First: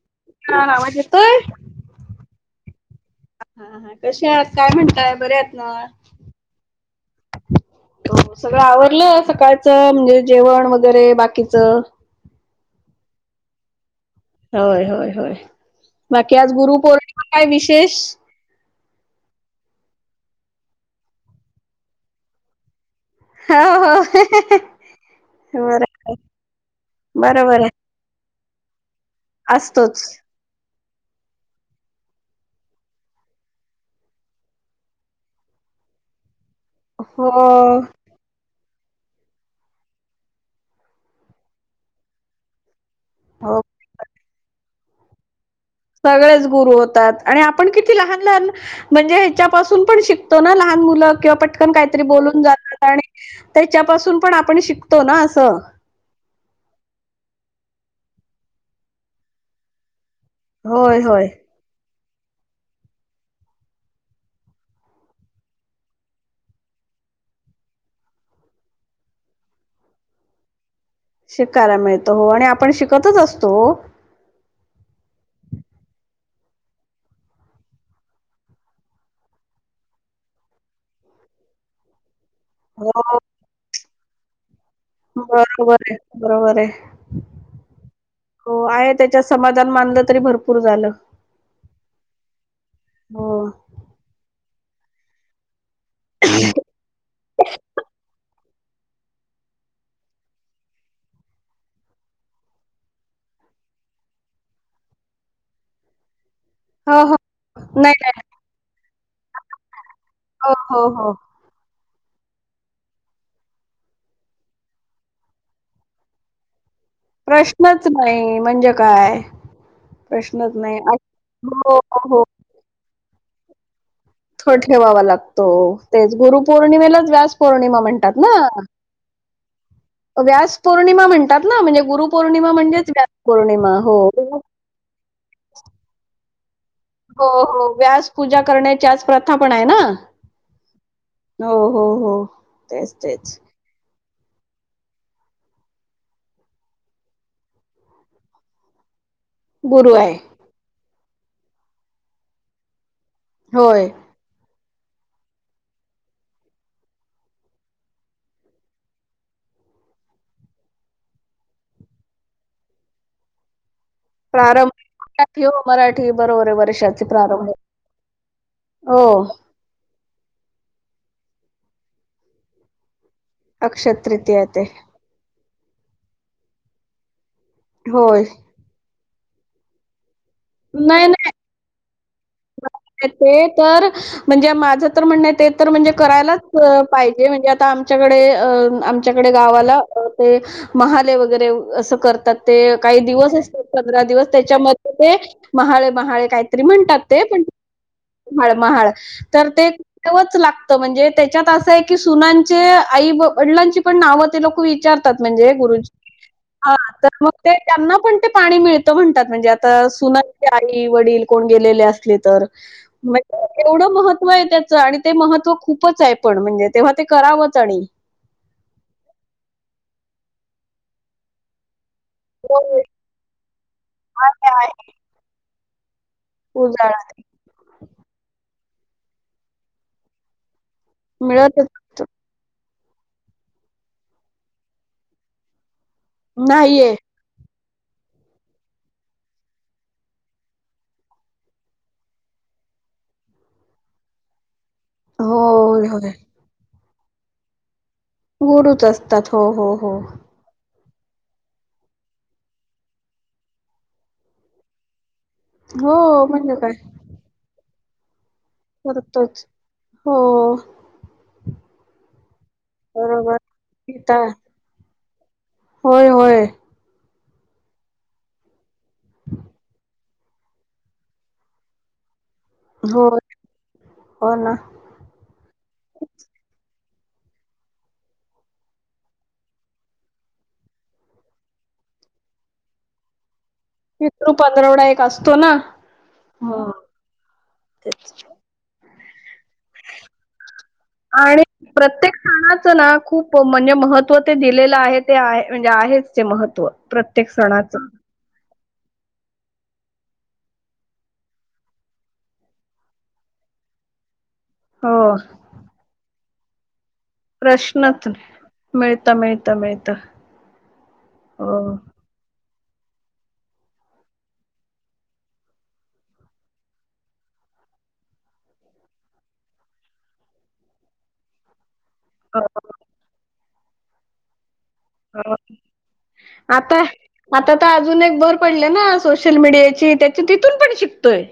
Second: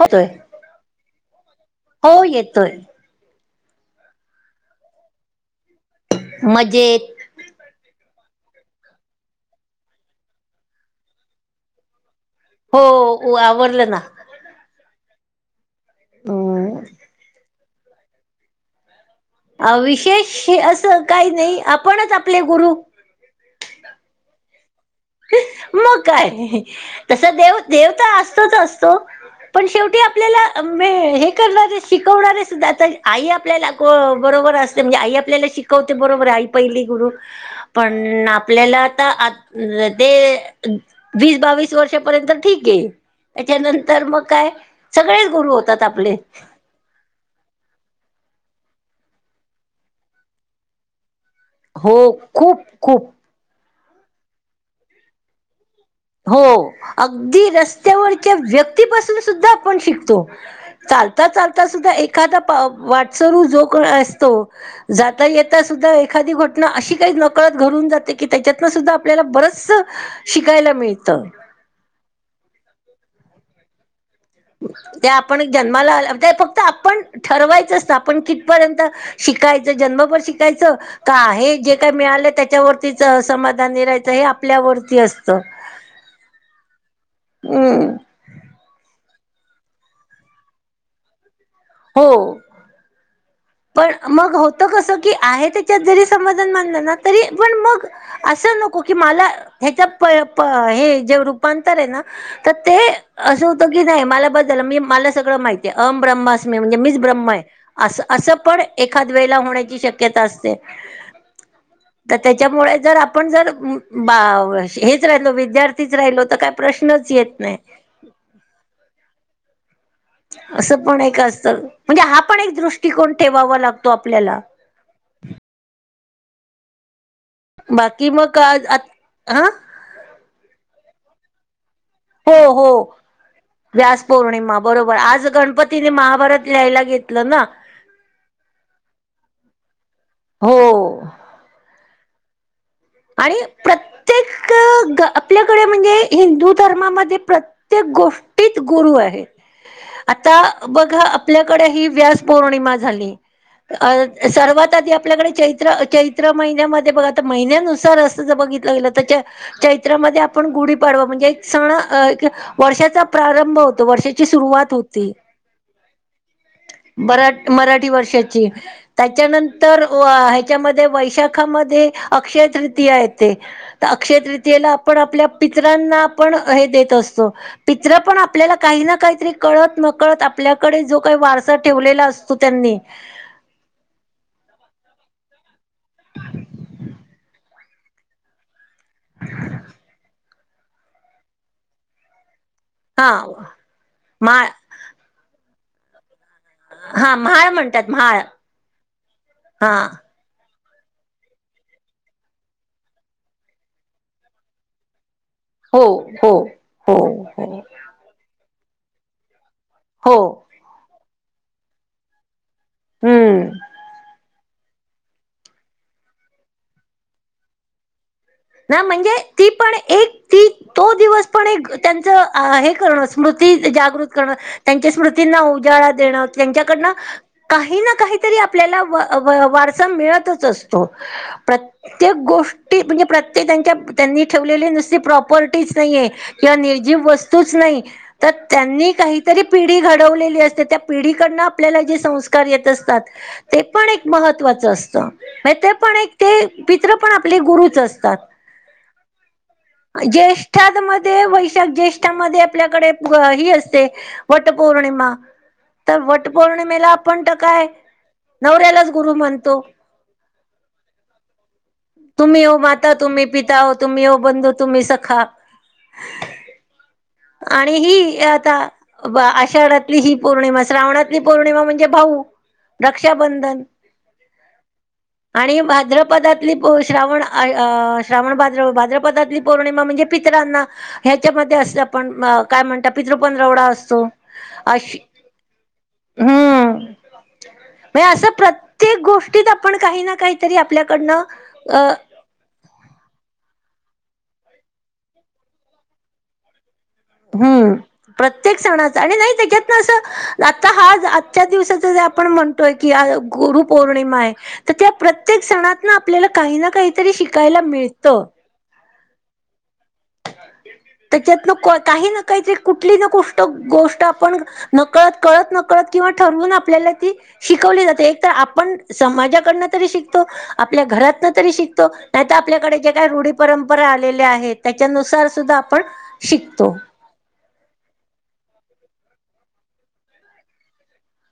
होतोय हा हा आवाज येतोय? हो येतोय. हा हा कशे हायत काय म्हणताय बरे आहेत ना? मजेत हो सगळं आवरलं सकाळचा म्हणजे जेवण वगैरे बाकीचा? हो ओ आवरलं ना. होय होय होय बाकी आज गुरु हम्म पौर्णिमा काय विशेष? अ विशेष असं काही नाही आपणच आपले गुरु. हा हो. बर मग काय तसं देव बरोबर देव तर असतच असतो. आहे पण शेवटी असतोच आपल्याला मे हे करणारे शिकवणारे सुद्धा आता आई आपल्या लागो बरोबर असते म्हणजे आई आपल्याला शिक कवते बरोबर आई पहिली गुरु हो पण आपल्याला आता आत ते वीस बावीस वर्षापर्यंत ठीक आहे हो त्याच्यानंतर मग काय सगळेच गुरू हो सगळेच गुरु होतात. आणि आपण किती लहान लहान म्हणजे ह्याच्यापासून पण शिकतो ना लहान मुलं किंवा पट कन काहीतरी हो बोलून खूप जातात आणि खूप त्याच्यापासून पण आपण शिकतो ना असं. हो अगदी रस्त्यावरच्या व्यक्तीपासून सुद्धा आपण शिकतो. होय चालता होय चालता सुद्धा एखादा प वाटसरू जो का असतो जाता येता सुद्धा एखादी घटना अशी काही नकळत घडून जाते की त्याच्यातनं सुद्धा आपल्याला बरच शिकायला मिळतं. हे करा मिळतो आणि आपण शिकतच असतो. ते आपण ही जन्माला ते फक्त आपण ठरवायचंच असतं आपण कित पर्यंतं शिकायचं जन्मभर शिकायचं का आहे जे काय मिळालं त्या हो त्यावर्तीच समाधानि राहायचं हे आपल्यावरती असतं. बरोबर आहे, बरोबर आहे. उम्म. हो आहे त्याच्यात समाधान मानलं तरी भरपूर झालं. हो. हो. पण मग होतं कसं की आहे त्याच्यात जरी समाधान मानलं ना तरी पण मग अ सं नको की मला ह्याचा प प हे रूपांतर आहे ना तर ते असं होतं की नाय मला बस झालं मी मला सगळं माहिती अहम ब्रह्मास मेव म्हणजे हो, मीच हो. ब्रह्मा आहे नाही, असं नाही. असं पण एखाद वेळेला होण्याची शक्यता हो, असते. हो, हो. [unintelligible] तर त्याच्यामुळे जर आपण जर हेच उम्म बाव अशी हेच राहिलो विद्यार्थीच राहिलो तर काय प्रश्नच येत नाही प्रश्नच नाही म्हणजे काय. प्रश्नच नाही. असं आ पण एक असतं हो, हो, म्हणजे हा हो. पण एक दृष्टिकोण ठेवावा लागतो आपल्याला. तो ठेवावा लागतो तेच गुरु पौर्णिमेलाच व्यास पौर्णिमा बाकी म्हणतात ना मग आ हा व्यास पौर्णिमा म्हणतात ना म्हणजे गुरु हो पौर्णिमा हो म्हणजेच व्यास पौर्णिमा हो. व्यास पौर्णिमा बरोबर आज गणपतीने महाभारत लिहायला हो घेतलं ना हो व्यास पूजा करण्याची आज प्रथा पण आहे ना. हो हो हो हो तेच तेच. आणि प्रत्येक क गं आपल्याकडे म्हणजे हिंदू धर्मामध्ये प्रत्येक गोष्टीत गुरु आहे. गुरु आहे. आता बघा आपल्याकडे ही व्यास पौर्णिमा झाली. होय. सर्वात आधी आपल्याकडे चैत्र चैत्र महिन्यामध्ये बघा आता महिन्या नुस सार असज बघितलं गेलं त्याच्या चैत्रामध्ये आपण गुढी पाडवा म्हणजे एक सण अ क वर्षाचा प्रारंभ होतो वर्षा प्रारंभ सुरवात होती मराठी हो मराठी बरोबर आहे वर्षाचे बरट प्रारंभ मराठी वर्षाची हो त्याच्यानं तर व ह्याच्यामध्ये वैशाखामध्ये अक्षय तृतीय आहे ते तर अक्षय तृतीया आहे ते तृतीयेला आपण आपल्या पित्रांना आपण हे देत असतो पित्र पण होय आपल्याला काही ना काहीतरी कळत न कळत आपल्याकडे जो नाही काही नाही वारसा ठेवलेला असतो त्यांनी ते तर म्हणजे माझं तर म्हणणं ते तर म्हणजे करायलाच पाहिजे म्हणजे आता आमच्याकडे अ अम च्याकडे गावाला अ ते महाले वगैरे असं करतात. ते काही हा दिवस असते पंधरा दिवस माळ त्याच्यामध्ये ते महाळे महाळे काही तरी म्हणतात हा ते पण म्हाळ म्हणतात म्हाळ महाळ महाळ तर हा तेवच लाग तो म्हणजे त्याच्यात असं आहे की सुनांचे आई वडिलांची पण नावं ते लोकं विचारतात म्हणजे हो गुरुजी हो हा हो तर मग ते हो त्यांना पण ते पाणी मिळतं म्हणतात म्हणजे आता हो सुनांचे आई वडील कोण गेलेले असले तर हम्म म्हणजे एवढं महत्त्व आहे त्याच आणि ते महत्त्व खूपच आहे पण म्हणजे तेव्हा ते करावंच आणि ना म्हणजे ती पण एक ती तो दिवस पण एक त्यांचं अ हे होय, करणं स्मृती जागृत हां, करणं, ते आहे. त्यांच्या स्मृतींना उजाळा देणं त्यांच्याकडनं उजाळा काही ना काहीतरी आपल्याला व, व वारसा मिळतच असतो. मिळतच प्रत असतो. त्येक गोष्टी म्हणजे प्रत्येक त्यांच्या त्यांनी ठेवलेले नुसते प्रॉपर्टीच नाहीये. किंवा नाहीये. निर्जीव वस्तूच नाही. तर त्यांनी काहीतरी पिढी घडवलेली असते, त्या पिढीकडन आपल्याला जे संस्कार येत असतात. ते पण एक महत्वाचं अस ते होय, पण होय. एक ते पित्र पण आपले गुरुच असतात. गुरुच असतात हो हो. हो. ज्येष्ठां मध्ये वैशाख ज्येष्ठामध्ये आपल्याकडे ही असते. वटपौर्णिमा तर हो, म्हणजे काय वटपौर्णिमेला आपण त काय. नवऱ्यालाच गुरु करतोच म्हणतो हो. तुम्ही हो माता तुम्ही बरोबर. पिता हो, तुम्ही पिता हो बंधू तुम्ही सखा. होय होय. आणि हि आता. बा आषाढातली ही पौर्णिमा श्रावणातली पौर्णिमा म्हणजे भाऊ. होय, रक्षाबंधन. हो ना. आणि भाद्रपदातली प श्रावण श्रावण भाद्र भाद्रपदातली पौर्णिमा म्हणजे. पित्रांना ह्याच्यामध्ये, अस पण काय म्हणत पितृ पंधरवडा अस तो पितृ पंधरवडा अशी एक असतो ना. हां, हम्म म तेच. असं प्रत प्रत्येक गोष्टीत आपण काही ना काही. तरी आपल्याकडून. आणि प्रत्येक खछानाचं ना खूप म्हणजे महत्त्व ते दिलेलं आहे ते आहे म्हणजे आहेच ते महत्त्व प्रत हम्म. प्रत्येक सणाच आणि नाही त्याच्यात ना असं आता हा आजच्या दिवसाच जे आपण म्हण तोय की आ गुरु पूर्णिमा आहे तर त्या हो प्रत्येक सणात ना आपल्याला काही ना काही. प्रश्नच, मिळत मिळत मिळत. त्याच्यात ना काही ना काहीरी कुठली ना गष्ट गोष्ट आपण. नकळत कळत नकळत किंवा ठरवून आपल्याला ती. शिकवली जाते एक तर आपण समाजाकडनं तरी शिकतो आपल्या घरातन तरी शिक तो नाही तर हो आपल्याकडे जे काही रुढी परंपरा आलेल्या आहेत. त्या हो आता आता तर अजून एक भर पडले ना सोशल मीडियाची, त्याची तिथून पण शिकतोय.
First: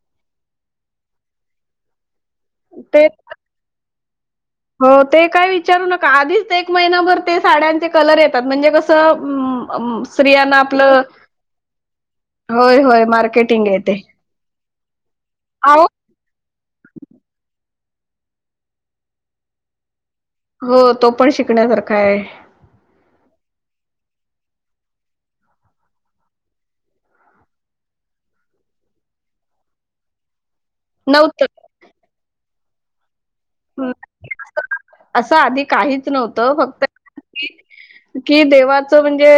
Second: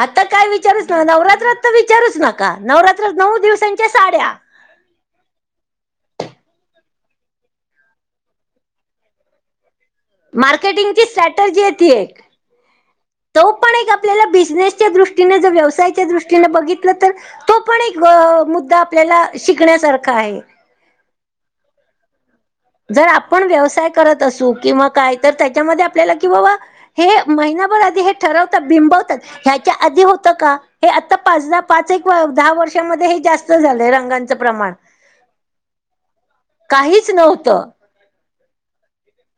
आता काय विचारूच न नवरात्रात तर विचारूच नका ते नवरात्रात नऊ दिवसांच्या साड्या. हो ते काय विचारू नका आधीच एक महिनाभर ते साड्यांचे कलर येतात म्हणजे कसं, अं अम्म. मार्केटिंगची स्ट्रॅटर्जीय ती एक. होय होय तो मार्केटिंग पण आहे एक ते. आपल्याला बिझनेसच्या दृष्टीने जो आहो व्यवसायाच्या दृष दृष्टीने बघितलं तर तो पण एक मुद्दा आपल्याला शिकण्यासारखा आहे. हो तो पण शिकण्यासारखा आहे. जर आपण व्यवसाय करत असू किंवा काय तर त्याच्यामध्ये आपल्याला कि बाबा. हे महिनाभर आधी हे ठरवतात बिंबवतात ह्याच्या आधी होत का? हे आता नव्हतं पाचदा पाच एक दहा वर्षामध्ये हे जास्त स्त झालंय रंगांच प्रमाण असं आधी काहीच नव्हतं फक्त काहीच नव्हत कि देवाचं म्हणजे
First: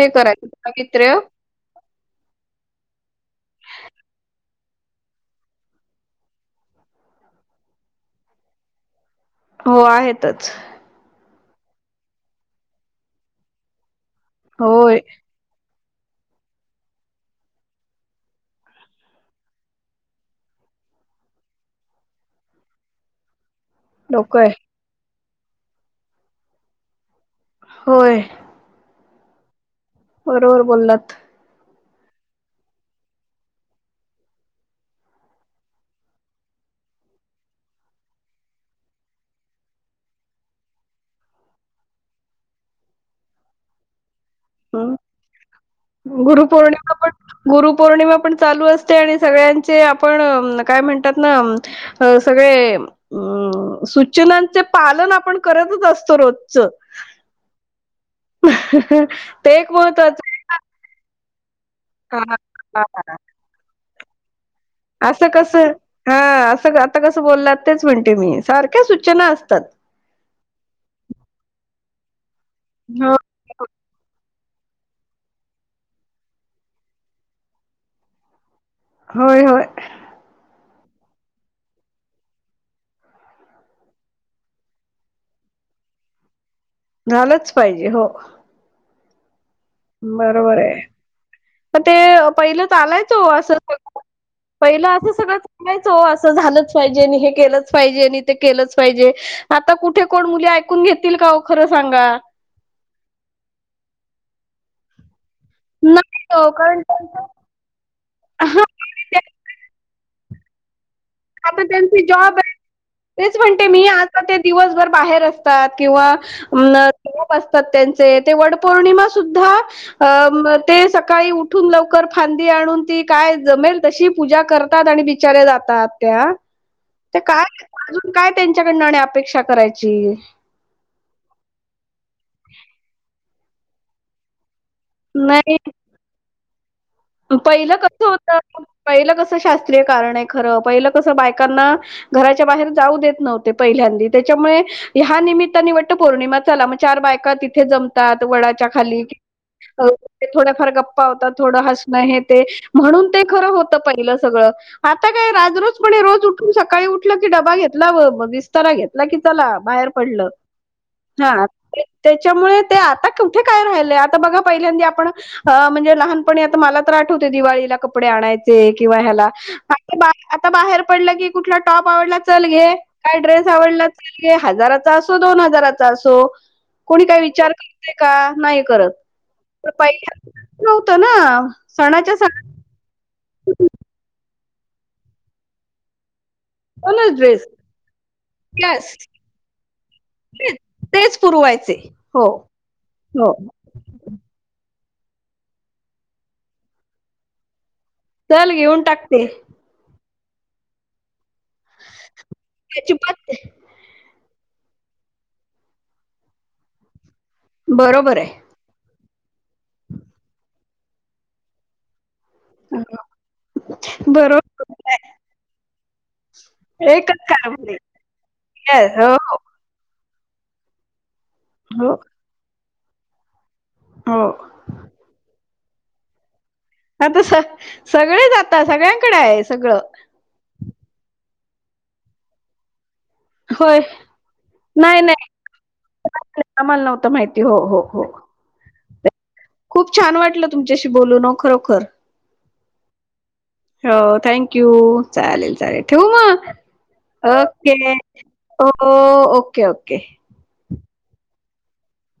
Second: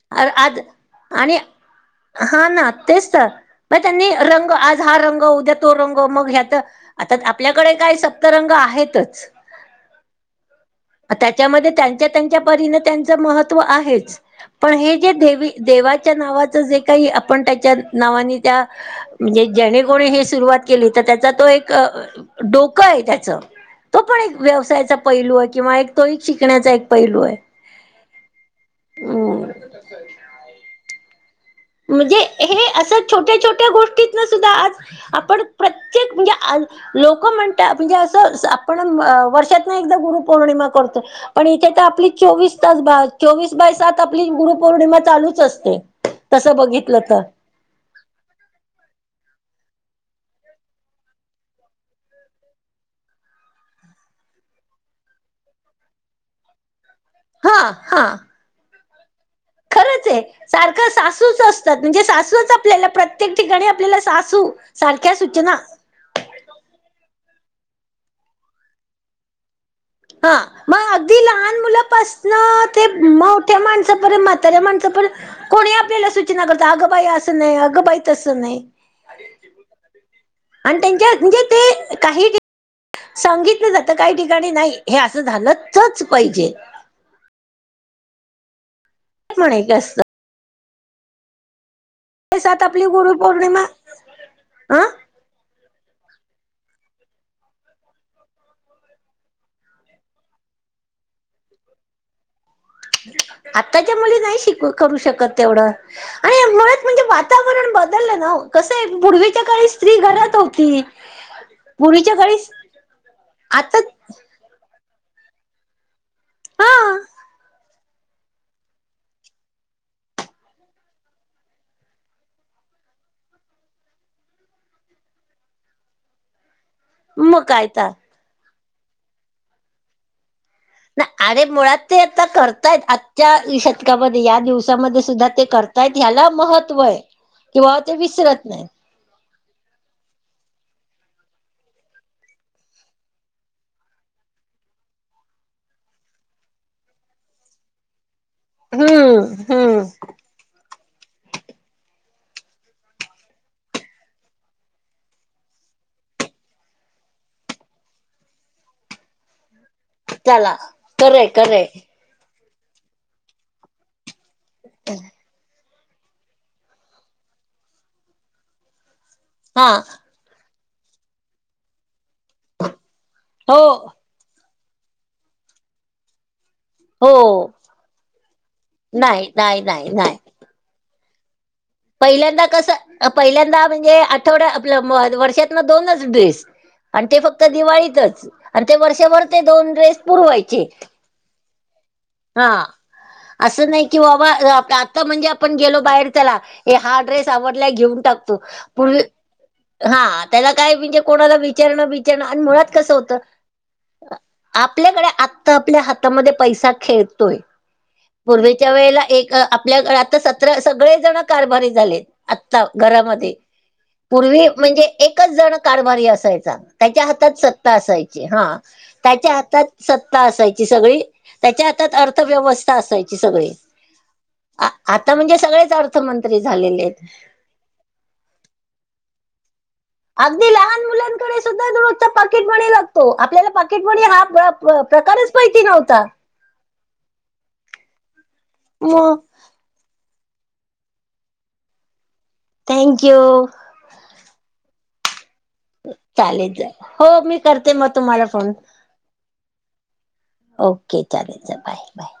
हे करायचं आज पावित्र्य. आणि हा ना तेच तर मग रंग आज हा रंग उद्या तो मग ह्यात आता आपल्याकडे काय सप्तरंग आहेतच. हो आहेतच. त्याच्यामध्ये त्यांच्या त्यांच्या परीने त्यांच महत्व आहेच पण हे होय जे देवी. देवाच्या नावाचं जे काही आपण त्याच्या नावाने त्या. म्हणजे जेने कोणी हे सुरुवात केली. तर त्याचा तो एक डोकं आहे त्याच. तो पण एक डोकं आहे व्यवसायाचा पैलू आहे. किंवा एक तो एक शिकण्याचा एक पैलू आहे. होय. [inaudible] बरोबर बोलात. म्हणजे हे असं छोट्या छोट्या गोष्टीत न सुद्धा आज आपण प्रत्येक म्हणजे. लोक म्हणतात. म्हणजे असं आपण वर्षात ना एकदा गुरुपौर्णिमा करतो. पण इथे तर आपली चोवीस तास चोवीस बाय सात आपली हम्म गुरुपौर्णिमा चालूच असते. तसं गुरुपौर्णिमा बघितलं पण. तर गुरुपौर्णिमा पण असते. आणि सगळ्यांचे आपण काय म्हणतात ना. अ सगळे अं. हम्म सूचनांचे पालन आपण करतच असतो रोजचं. हां. ते एक महत्त्वाचं. सारखं सासूच अस तात म्हणजे सासूच हा आपल्याला हा. प्रत्येक ठिकाणी आपल्याला सासू सारख्या असं सूचना. कसं हा असं आता कसं बोलात. तेच म्हणते मी सारख्या सूचना असतात. हा मग अगदी लहान मुलापासन ते हो. मो त्या माणसापरेन म्हाताऱ्या माणसापरेन. कोणी आपल्याला सूचना करत. अगबाई असं नाही अगंबाई तसं नाही. होय होय. आणि त्यांच्या म्हणजे ते काही ठि सांगितलं जातं. काही ठिकाणी नाही हे असं झालंच पाहिजे. झालंच पाहिजे हो. [unintelligible] बरोबर ये. मग ते सात पहिलं आपली चालायचं गुरु हो असं, पौर्णिमा पहिलं अं असं सगळं चा नाहीच हो असं झालंच पाहिजे. आणि हे केलंच पाहिजे आणि ते केलंच पाहिजे. आता कुठे कोण मुली ऐकून घेतील का ओ खरं सांगा. आताच्या मुली नाही शिक करू शकत तेवढं. नाही आणि ओ कारण मुळात म्हणजे त्यांच वाताव वातावरण बदलं ना ओ हा कसाय पूर्वीच्या काळात आ स्त्री घरात होती. आता त्यांचे पूर्वीच्या जॉब काळी आहेत. तेच म्हणते मी आता ते दिवसभर बाहेर असतात. किंवा, हा अ जॉब असतात. त्यांचे ते वड पौर्णिमा सुद्धा. ते सकाळी उठून लवकर फांदी आणून ती काय जमेल तशी पूजा करतात. आणि बी बिचारे जातात. त्या ते मग काय तर अजून काय त्यांच्याकडं आणि अपेक्षा करायची. अरे मुळात ते आता करतायेत. आजच्या शतकामध्ये या दिवसा हेच्यामध्ये सुधा ते नाही करतायेत. ह्याला महत्व आहे पहिलं किंवा ते कसं होतं विसरत नाही. पहिलं कसं शास्त्रीय कारण आहे. खरं पहिलं कसं बायकांना. घराच्या बाहेर जाऊ देत नव्हते. पहिल्यांदी तेच्यामुळे. ह्या निमित्ताने वाट पौर्णिमा ला मग चार बायका तिथे जमतात वडाच्या खाली. हम्म हम्म ते थोड्याफार गप्पा होतात थोडं हसणं हे ते. म्हणून ते खरं होतं पहिलं सगळं. आता काय राज रोजपणे रोज उठून सकाळी उठलं की, डबा घेतला व मग विस्तारा घेतला की चला बाहेर. पडलं त्याला खरंय हा. खरंय त्याच्यामुळे ते आता कुठे काय राहिलंय आता बघा पहिल्यांदा आपण अ म्हणजे लहानपता मला तर आठवते दिवाळीला कपडे आणायचे किंवा ह्याला हा आता बाहेर पडलं की कुठला टॉप आवडला चल घे काय ड्रेस हो आवडला चल घे हजाराचा असो दोन हजाराचा असो कोणी हो काही विचार करत का नाही करत नाही नाही. तर नाही पहिला नाही पै नव्हत ना. सणाच्या सणात पहिल्यांदा कसं पहिल्यांदा म्हणजे आठवडा आपला वर्षात ना दोनच ड्रेस आणि ते दोनच फक्त ड्रेस दिवाळीतच आणि ते येस वर्षभर ते दोन ड्रेस तेच पुरवायचे. तेच पुरवायचे हो हा हो असं नाही कि बाबा आता म्हणजे आपण गेलो बाहेर त्याला, ए हा ड्रेस आवडलाय घेऊन टाकतो चल घेऊन म्हणू टाकते हा त्याला काय म्हणजे कोणाला विचारणं बचारणं आणि मुळात त्याची कसं होत. पत आपल्याकडे आत्ता आपल्या हातामध्ये पैसा खेळतोय. बरोबर आहे पूर्वीच्या वेळेला एक आपल्या आता सतरा, सगळे जण कारभारी झाले. आता घरामध्ये, पूर्वी बरोबर म्हणजे आहे. एकच जण कारभारी असायचा. त्याच्या एकच हातात कारभार सत्ता आहे असायची हा येस हो त्याच्या हातात सत्ता असायची सगळी, त्याच्या हातात हो अर्थव्यवस्था असायची सगळी. हो. आ आता म्हणजे सगळेच अर्थमंत्री झालेले. आता स सगळेच जाता सगळ्यांकडे आहे सगळं. अगदी लहान मुलांकडे सुद्धा रोजचा पाकिटमणी लागतो. आपल्याला होय पाकिट म्ह हा नाही नाही प्रकारच पाहिती नव्हता. आम्हाला नव्हतं माहिती, हो हो हो. मग. खूप छान वाटलं तुमच्याशी बोलून ओ खरोखर. थँक्यू. हो थँक यू चालेल. ठेवू मग? चालेल चालेल हो मी चाले करते ठेव मग म तुम्हाला phone. Okay okay okay. Okay चालेल बाय बाय.